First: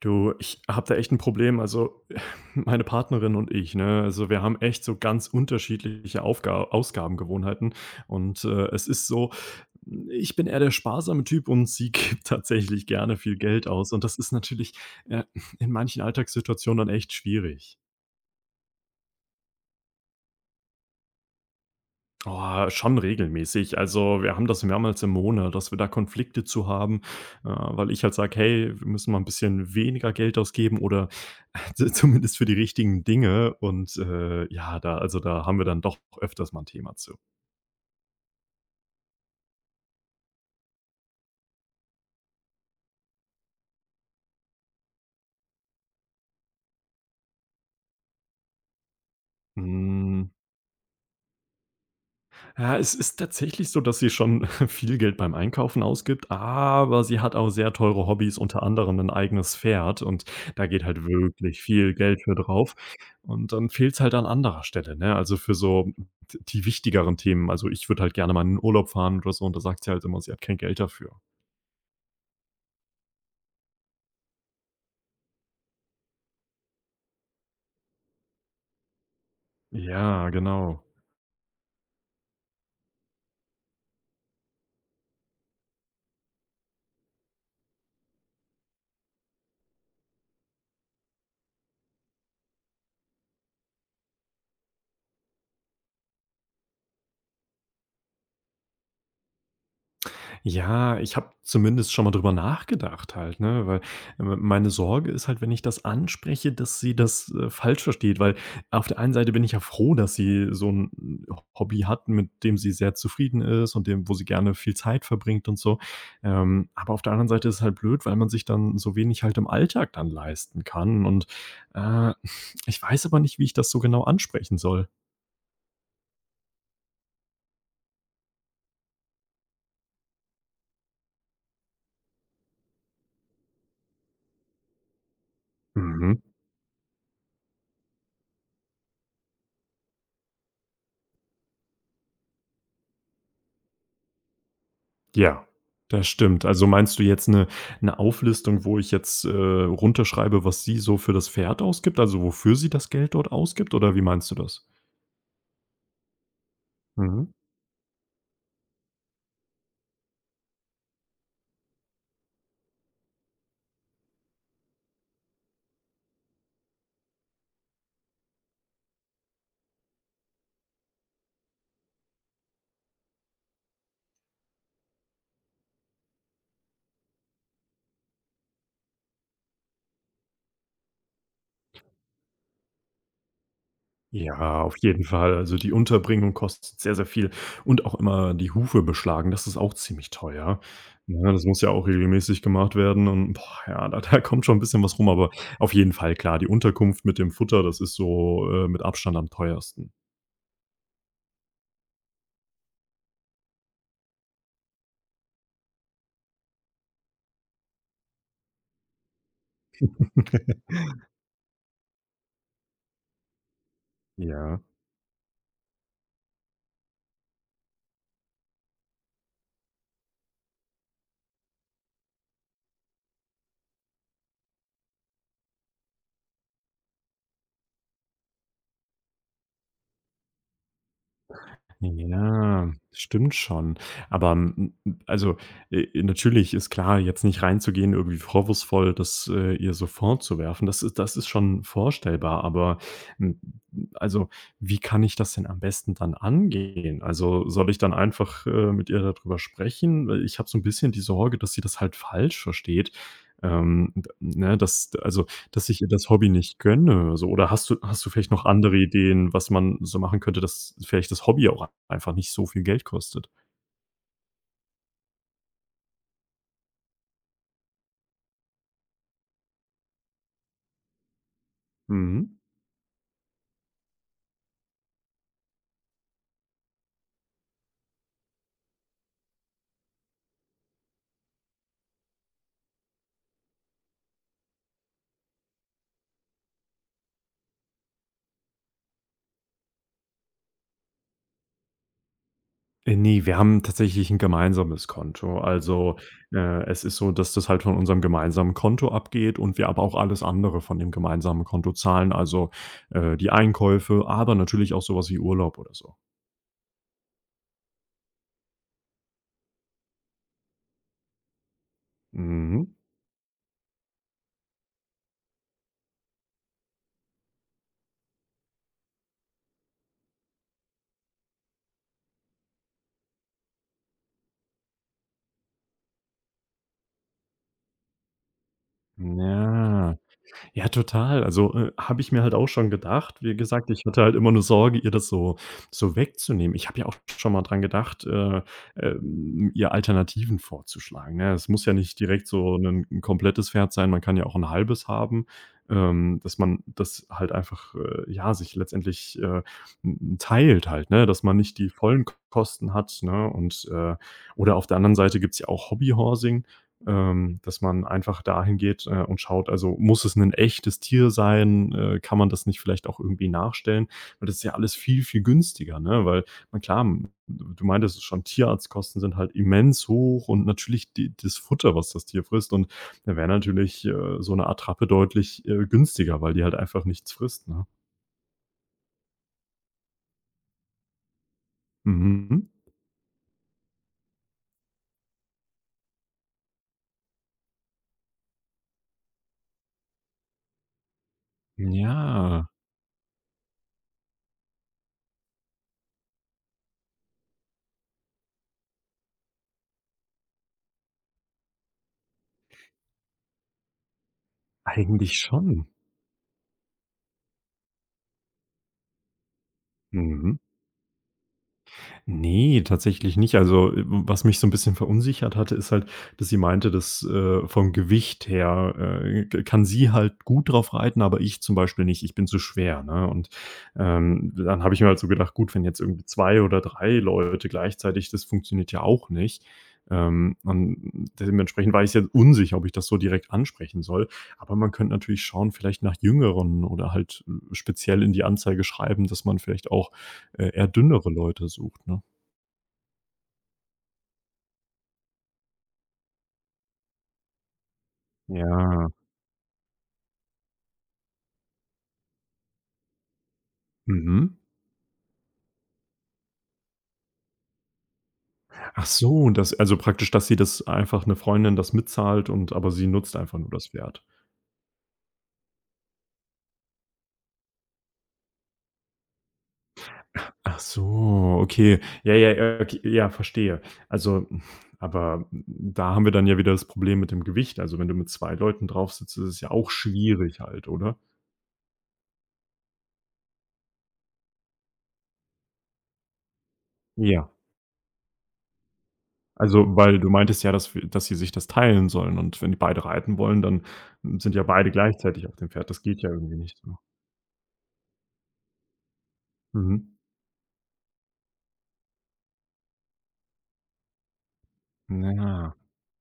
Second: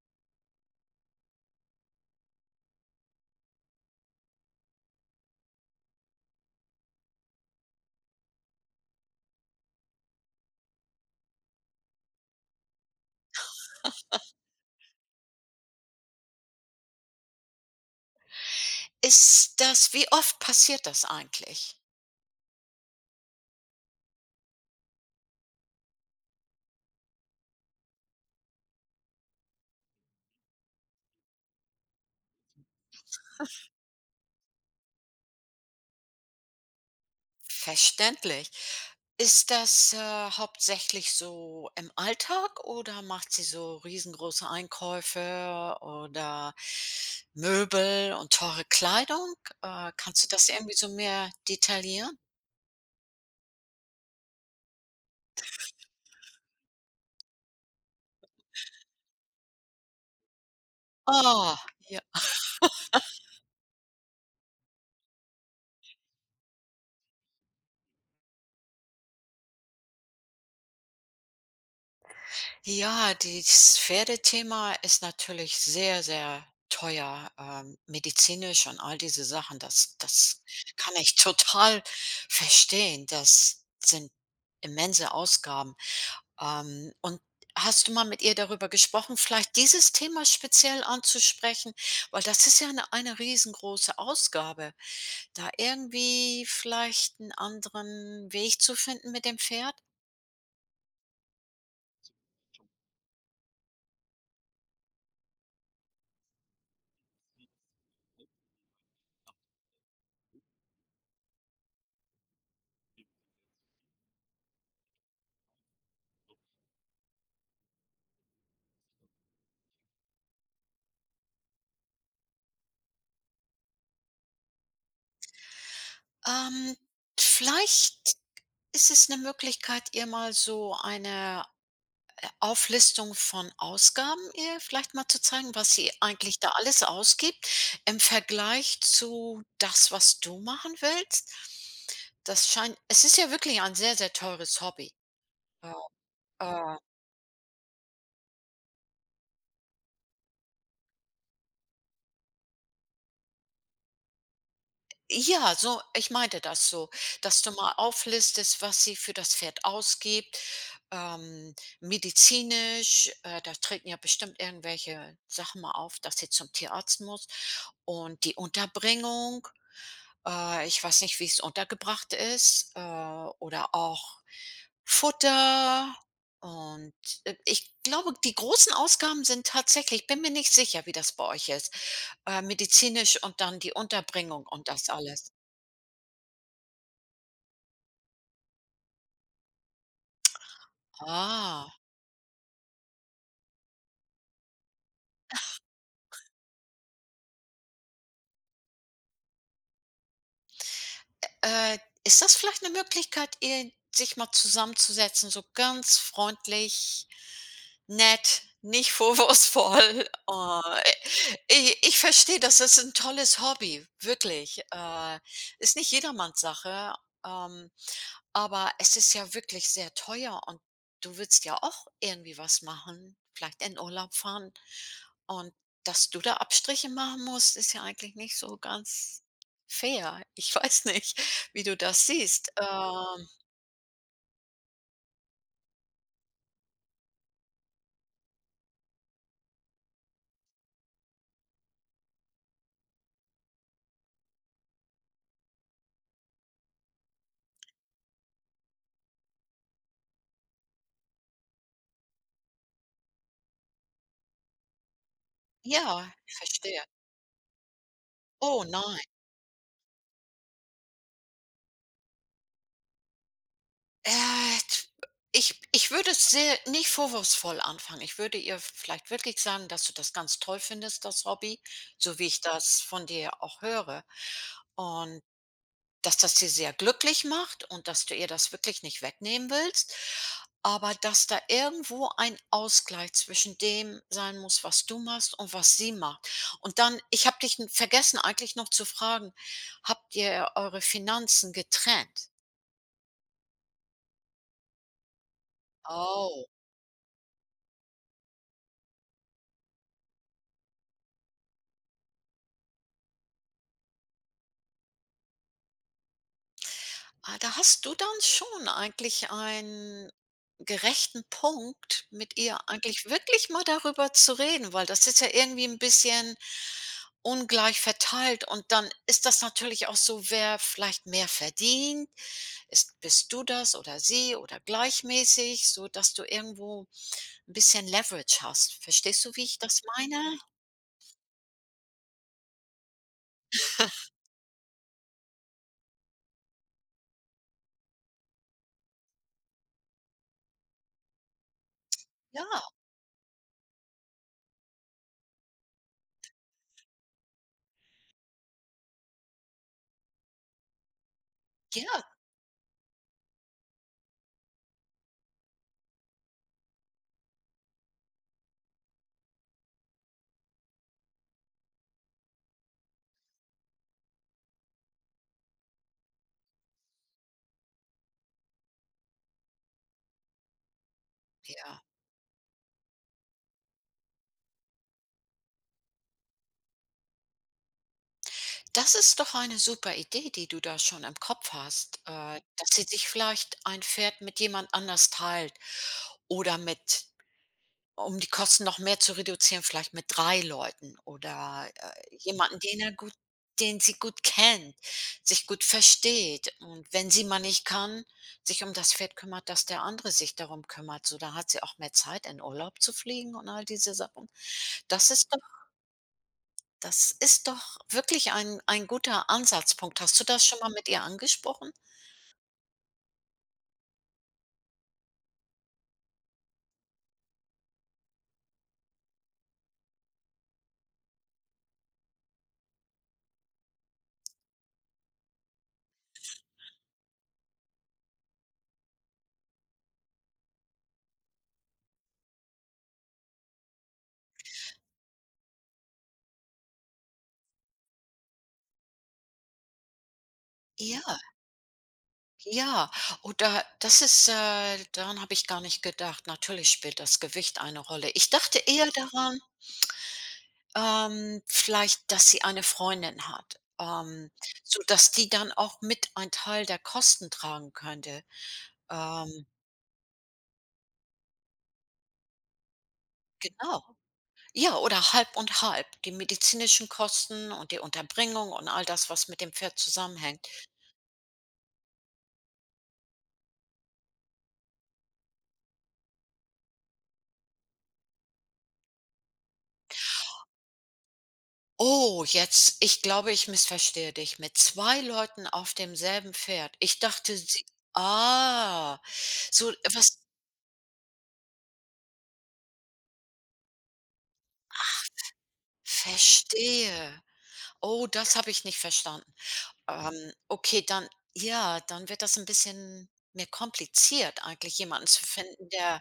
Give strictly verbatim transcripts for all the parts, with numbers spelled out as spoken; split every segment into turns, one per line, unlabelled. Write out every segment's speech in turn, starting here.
Du, ich habe da echt ein Problem. Also, meine Partnerin und ich, ne, also, wir haben echt so ganz unterschiedliche Aufga Ausgabengewohnheiten und, äh, es ist so, ich bin eher der sparsame Typ und sie gibt tatsächlich gerne viel Geld aus, und das ist natürlich, äh, in manchen Alltagssituationen dann echt schwierig.
Ist das wie oft passiert das eigentlich?
Oh, schon regelmäßig. Also, wir haben das mehrmals im Monat, dass wir da Konflikte zu haben, äh, weil ich halt sage: „Hey, wir müssen mal ein bisschen weniger Geld ausgeben oder zu zumindest für die richtigen Dinge." Und, äh, ja, da also, da haben wir dann doch öfters mal ein Thema zu.
Verständlich. Ist das, äh, hauptsächlich so im Alltag oder macht sie so riesengroße Einkäufe oder Möbel und teure Kleidung? Äh, kannst du
Hm.
das irgendwie so mehr detaillieren?
Ja, es ist tatsächlich so, dass sie schon viel Geld beim Einkaufen ausgibt, aber sie hat auch sehr teure Hobbys, unter anderem ein eigenes Pferd, und da geht halt
Oh,
wirklich viel Geld für drauf, und dann fehlt es halt an anderer Stelle, ne? Also, für so die wichtigeren Themen. Also, ich würde halt gerne mal in 'n Urlaub fahren oder so, und da sagt sie halt immer, sie hat kein Geld dafür.
ja, dieses Pferdethema ist natürlich sehr, sehr teuer, ähm, medizinisch und all diese Sachen. Das
Ja,
das
genau.
kann ich total verstehen. Das sind immense Ausgaben. Ähm, und hast du mal mit ihr darüber gesprochen, vielleicht dieses Thema speziell anzusprechen? Weil das ist ja 'ne eine riesengroße Ausgabe. Da irgendwie vielleicht einen anderen Weg zu finden mit dem Pferd?
Ja, ich habe zumindest schon mal drüber nachgedacht halt, ne? Weil, ähm, meine Sorge ist halt, wenn ich das anspreche, dass sie das, äh, falsch versteht, weil auf der einen Seite bin ich ja froh, dass sie so ein Hobby hat, mit dem sie sehr zufrieden ist und dem, wo sie gerne viel Zeit verbringt und so. Ähm, aber auf der anderen Seite ist es halt blöd, weil man sich dann so wenig halt im Alltag dann leisten kann, und, äh, ich weiß aber nicht, wie ich das so genau ansprechen soll.
Ähm, Vielleicht ist es 'ne Möglichkeit, ihr mal so eine Auflistung von Ausgaben ihr vielleicht mal zu zeigen, was sie
Mhm.
eigentlich da alles ausgibt im Vergleich zu das, was du machen willst. Das scheint es ist ja wirklich ein sehr, sehr teures Hobby.
Ja,
Äh,
das stimmt. Also,
äh
meinst du jetzt eine eine Auflistung, wo ich jetzt, äh, runterschreibe, was sie so für das Pferd ausgibt, also, wofür sie das Geld dort ausgibt, oder wie meinst du das?
Ja, so ich meinte das so,
Mhm.
dass du mal auflistest, was sie für das Pferd ausgibt, ähm, medizinisch, äh, da treten ja bestimmt irgendwelche Sachen mal auf, dass sie zum Tierarzt muss und die Unterbringung. Äh, ich weiß nicht, wie es untergebracht ist, äh, oder auch Futter und, äh, ich glaube, die großen Ausgaben sind tatsächlich. Ich bin mir nicht sicher, wie das bei euch ist, äh, medizinisch und dann die Unterbringung
Ja,
und
auf
das
jeden
alles.
Fall. Also, die Unterbringung kostet sehr, sehr viel, und auch immer die Hufe beschlagen, das ist auch ziemlich teuer. Ne, das muss ja
Ah.
auch regelmäßig gemacht werden, und boah, ja, da da kommt schon ein bisschen was rum, aber auf jeden Fall, klar, die Unterkunft mit dem Futter, das ist so, äh, mit Abstand am teuersten.
Äh, Ist das vielleicht eine Möglichkeit, ihr sich mal zusammenzusetzen, so ganz freundlich, nett, nicht vorwurfsvoll. Oh, i ich verstehe das, das ist 'n tolles Hobby,
Ja.
wirklich. Äh, ist nicht jedermanns Sache, ähm, aber es ist ja wirklich sehr teuer und du willst ja auch irgendwie was machen, vielleicht in Urlaub fahren. Und dass du da Abstriche machen musst, ist ja eigentlich nicht so ganz fair. Ich weiß nicht, wie du das siehst.
Ja,
Ähm,
stimmt schon. Aber, hm, hm, also, äh, natürlich ist klar, jetzt nicht reinzugehen, irgendwie vorwurfsvoll das, äh, ihr so vorzuwerfen. Das ist das ist schon vorstellbar, aber, hm, also, wie kann ich das denn am besten dann angehen? Also, soll ich dann einfach, äh, mit ihr darüber sprechen? Weil ich habe so ein bisschen die Sorge, dass sie das halt falsch versteht. Ähm, d ne, dass also, dass ich ihr das
ja,
Hobby nicht
verstehe.
gönne, so. Oder hast du hast du vielleicht noch
Oh,
andere
nein.
Ideen, was man so machen könnte, dass vielleicht das Hobby auch einfach nicht so viel Geld kostet?
Äh, t ich ich würde es sehr nicht vorwurfsvoll anfangen. Ich würde ihr vielleicht wirklich sagen, dass du das ganz toll findest, das Hobby, so wie
Mhm.
ich das von dir auch höre. Und dass das sie sehr glücklich macht und dass du ihr das wirklich nicht wegnehmen willst, aber dass da irgendwo ein Ausgleich zwischen dem sein muss, was du machst und was sie macht. Und dann ich habe dich n vergessen eigentlich noch zu fragen, habt ihr eure Finanzen getrennt?
Äh, ne, wir haben tatsächlich ein gemeinsames Konto. Also,
Oh.
äh, es ist so, dass das halt von unserem gemeinsamen Konto abgeht, und wir aber auch alles andere von dem gemeinsamen Konto zahlen, also, äh, die Einkäufe, aber natürlich auch sowas wie Urlaub oder so.
Ah, da hast du dann schon eigentlich einen gerechten Punkt, mit ihr
Mhm.
eigentlich wirklich mal darüber zu reden, weil das ist ja irgendwie ein bisschen ungleich verteilt und dann ist das natürlich auch so, wer vielleicht mehr verdient. Ist Bist du das oder sie oder gleichmäßig, so dass du irgendwo ein bisschen Leverage hast. Verstehst du, wie ich das
Ja.
meine?
Ja, total. Also, äh, habe ich mir halt auch schon gedacht. Wie gesagt, ich hatte halt immer nur Sorge, ihr das so so wegzunehmen. Ich habe ja auch schon mal dran gedacht, äh, ähm, ihr Alternativen vorzuschlagen, ne? Es muss ja nicht direkt
Ja,
so ein 'n komplettes Pferd sein, man kann ja auch ein halbes haben, ähm, dass man das halt einfach, äh, ja, sich letztendlich, äh, n teilt halt, ne, dass man nicht die
ja,
vollen Kosten hat, ne? Und, äh oder auf der anderen Seite gibt's ja auch Hobbyhorsing. Ähm, dass man einfach dahin geht, äh, und schaut, also muss es ein echtes Tier sein? Äh, kann man das nicht vielleicht auch irgendwie nachstellen? Weil das ist ja alles viel, viel günstiger, ne? Weil na klar, hm, du meintest es schon, Tierarztkosten sind halt immens hoch, und natürlich die das Futter,
ja.
was das Tier frisst, und da wäre natürlich, äh, so eine Attrappe deutlich, äh, günstiger, weil die halt einfach nichts frisst, ne?
Das ist doch eine super Idee, die du da schon im Kopf hast, äh,
Mhm.
dass sie sich vielleicht ein Pferd mit jemand anders teilt oder mit, um die Kosten noch mehr zu reduzieren, vielleicht mit drei Leuten oder, äh,
Ja,
jemanden, den er gut den sie gut kennt, sich gut versteht und wenn sie mal nicht kann, sich um das Pferd kümmert, dass der andere sich darum kümmert. So, da hat sie auch mehr Zeit, in Urlaub zu fliegen und all diese Sachen. Das
eigentlich
ist doch
schon.
Das ist doch wirklich ein ein guter Ansatzpunkt. Hast du
Mhm.
das schon mal mit ihr angesprochen?
Nee, tatsächlich nicht. Also, äh, was mich so ein bisschen verunsichert hatte, ist halt, dass sie meinte, dass, äh, vom Gewicht her, äh, k kann sie halt gut drauf reiten, aber ich zum Beispiel nicht. Ich bin zu schwer, ne? Und, ähm, dann habe ich mir halt so gedacht: „Gut, wenn jetzt irgendwie zwei oder drei Leute gleichzeitig, das funktioniert ja auch nicht." Ähm, und dementsprechend war ich jetzt unsicher, ob ich das so direkt ansprechen soll. Aber man könnte natürlich schauen, vielleicht nach Jüngeren oder halt, äh, speziell in die Anzeige schreiben, dass man vielleicht auch, äh, eher
Ja,
dünnere Leute sucht, ne?
ja. Oder das ist äh, daran habe ich gar nicht gedacht. Natürlich spielt das Gewicht eine Rolle. Ich dachte eher
Ja,
daran, ähm, vielleicht, dass sie eine Freundin hat, ähm,
mhm.
so dass die dann auch mit einen Teil der Kosten tragen könnte.
Ach so,
Ähm,
das also praktisch, dass sie das einfach 'ne Freundin das mitzahlt und aber sie nutzt einfach nur das
genau.
Pferd.
Ja, oder halb und halb. Die medizinischen Kosten und die Unterbringung und all das, was mit dem Pferd zusammenhängt.
Ach so, okay. Ja, ja, ja, okay, ja, verstehe. Also, aber da haben wir dann ja wieder das Problem mit dem Gewicht. Also, wenn du mit zwei Leuten drauf sitzt, ist es ja auch schwierig halt, oder?
Oh, jetzt ich glaube, ich missverstehe dich. Mit zwei Leuten auf demselben Pferd. Ich
Ja.
dachte, sie, ah,
Also,
so
weil du
was,
meintest ja, dass wir dass sie sich das teilen sollen, und wenn die beide reiten wollen, dann sind ja beide gleichzeitig auf dem Pferd. Das geht ja irgendwie nicht so.
verstehe. Oh, das habe ich nicht verstanden.
Mhm.
Ähm, okay, dann ja, dann wird das ein bisschen mehr kompliziert eigentlich, jemanden zu
Ja.
finden, der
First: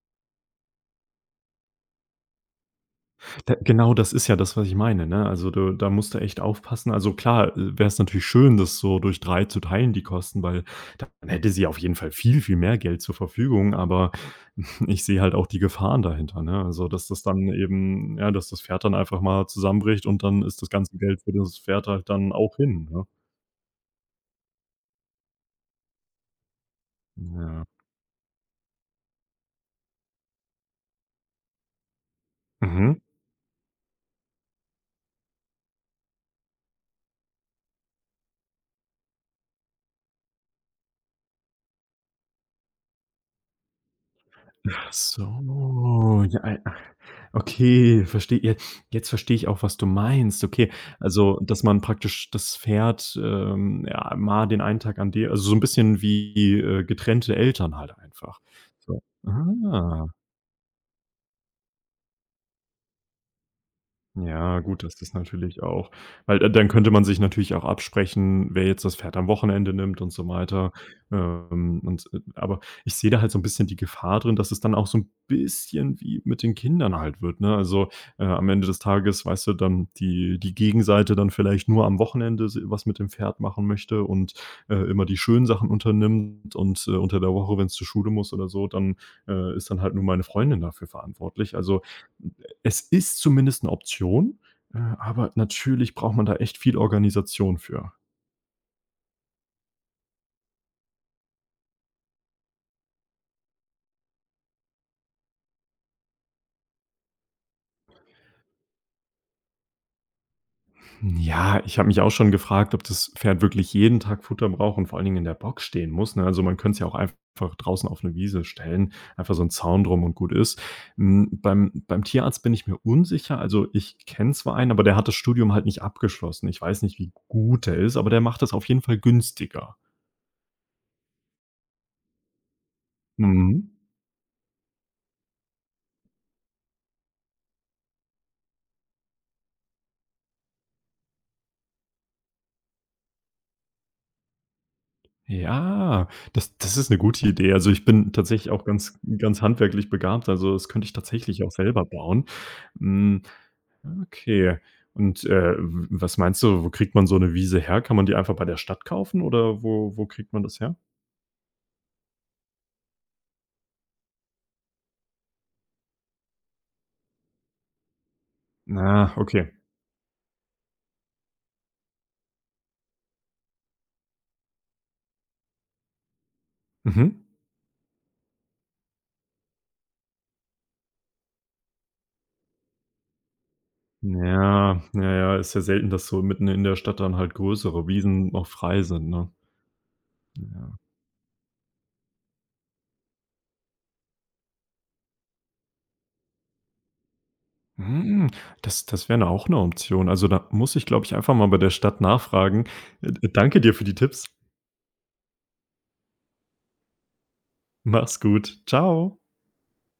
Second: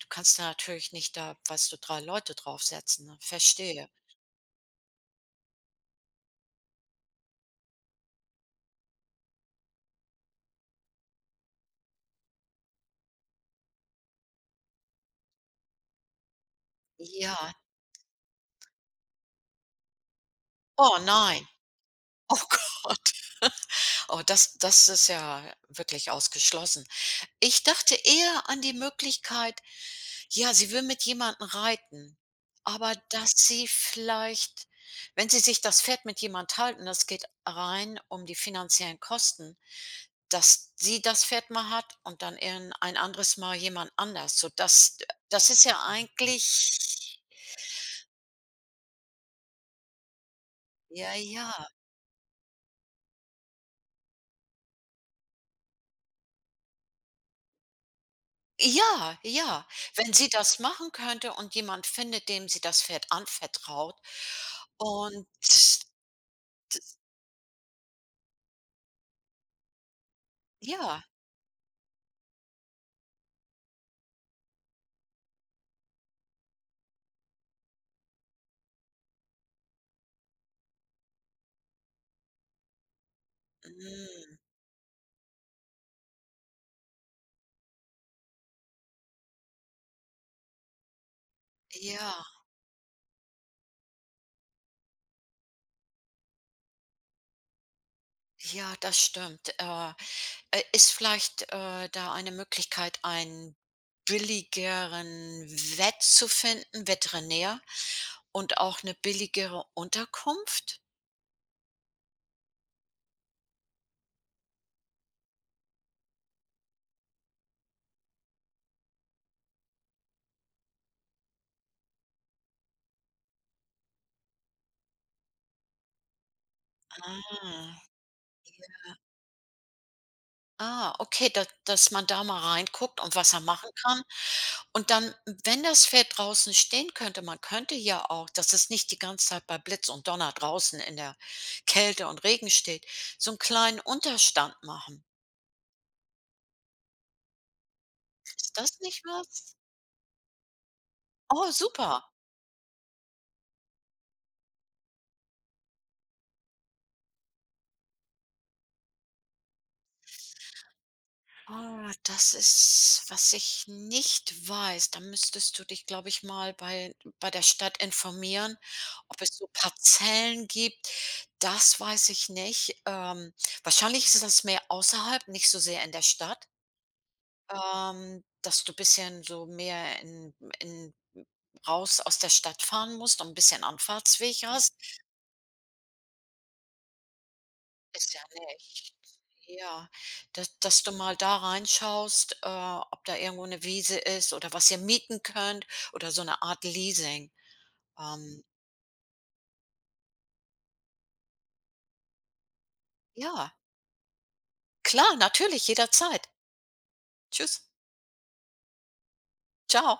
du kannst da natürlich nicht da, weißt du, drei Leute draufsetzen, ne?
D
Verstehe.
genau das ist ja das, was ich meine, ne? Also, du da musst du echt aufpassen. Also, klar, wäre es natürlich schön, das so durch drei zu teilen, die Kosten, weil dann hätte sie auf jeden Fall viel, viel mehr Geld zur Verfügung, aber ich sehe halt auch die Gefahren dahinter, ne? Also, dass das
Ja.
dann eben ja, dass das Pferd dann einfach mal zusammenbricht und dann ist das ganze
Oh
Geld für
nein.
das Pferd halt dann
Oh
auch hin, ne?
Gott. Oh, das das ist ja wirklich ausgeschlossen. Ich
Ja.
dachte eher an die Möglichkeit, ja, sie will mit jemandem reiten, aber
Mhm.
dass sie vielleicht, wenn sie sich das Pferd mit jemand halten, das geht rein um die finanziellen Kosten, dass sie das Pferd mal hat und dann irgend ein anderes Mal jemand anders. So
Ach
das das ist ja
so, ja, ei ach,
eigentlich,
okay, verstehe. Je jetzt verstehe ich auch, was du meinst. Okay,
ja,
also,
ja.
dass man praktisch das Pferd, ähm, ja, mal den einen Tag an dir, also, so ein bisschen wie, äh, getrennte Eltern halt einfach. So.
Ja, ja.
Ah.
Wenn sie das machen könnte und jemand findet, dem sie das Pferd anvertraut
Ja, gut, das ist
und
natürlich auch, weil da dann könnte man sich natürlich auch absprechen, wer jetzt das Pferd am Wochenende nimmt und so weiter.
ja,
Ähm, und äh, aber ich sehe da halt so ein bisschen die Gefahr drin, dass es dann auch so ein bisschen wie mit den Kindern halt wird, ne? Also, äh, am Ende des Tages, weißt du, dann die die Gegenseite dann vielleicht nur am Wochenende s was mit dem Pferd machen möchte, und,
hm,
äh, immer die schönen Sachen unternimmt, und, äh, unter der Woche, wenn es zur Schule muss oder so, dann, äh, ist dann halt nur meine Freundin dafür verantwortlich. Also
ja.
es ist zumindest 'ne Option, äh, aber natürlich braucht man da echt viel Organisation für.
Ja, das stimmt. Äh, äh, ist vielleicht, äh, da eine Möglichkeit, einen billigeren Wett zu finden, Veterinär, und auch eine billigere Unterkunft?
Hm, ja, ich habe mich auch schon gefragt, ob das Pferd wirklich jeden Tag Futter braucht und vor allen Dingen in der Box stehen muss, ne? Also, man könnte es ja auch einfach draußen auf 'ne Wiese stellen, einfach so 'n Zaun drum und gut ist. Hm, beim beim Tierarzt bin ich mir unsicher. Also, ich kenne zwar einen, aber der hat das Studium halt nicht abgeschlossen. Ich weiß nicht, wie gut der
Ah.
ist, aber der macht das auf jeden Fall günstiger.
Ah, okay, da dass man da mal reinguckt und was er machen
Mhm.
kann. Und dann, wenn das Pferd draußen stehen könnte, man könnte ja auch, dass es nicht die ganze Zeit bei Blitz und Donner draußen in der Kälte und Regen steht, so einen kleinen Unterstand machen.
Ja, das das ist eine gute Idee. Also, ich bin tatsächlich
Ist
auch
das
ganz
nicht
ganz
was?
handwerklich begabt, also, das könnte ich tatsächlich
Oh,
auch selber
super.
bauen. Hm, okay. Und, äh, w was meinst du, wo kriegt man so eine Wiese her? Kann man die einfach bei der Stadt kaufen, oder wo wo kriegt man das her?
Ah, das ist, was ich nicht weiß. Da müsstest du dich, glaube ich, mal bei bei der Stadt informieren,
Na,
ob es so
okay.
Parzellen gibt. Das weiß ich nicht. Ähm, wahrscheinlich ist das mehr außerhalb, nicht so sehr in der Stadt,
Mhm.
ähm, dass du bisschen so mehr in in raus aus der Stadt fahren musst und 'n bisschen Anfahrtsweg hast.
Ja, ja, ja, ist ja selten, dass so mitten in der Stadt dann halt größere
Ist ja
Wiesen noch frei
nicht.
sind, ne?
Ja, dass
Ja.
dass du mal da reinschaust, äh, ob da irgendwo eine Wiese ist oder was ihr mieten könnt oder so eine Art Leasing.
Hm,
Ähm,
das das wäre 'ne auch eine Option. Also, da muss ich, glaube ich, einfach mal bei der Stadt nachfragen. Äh,
ja,
danke dir für die Tipps.
klar, natürlich, jederzeit. Tschüss.
Mach's gut. Ciao.
Ciao.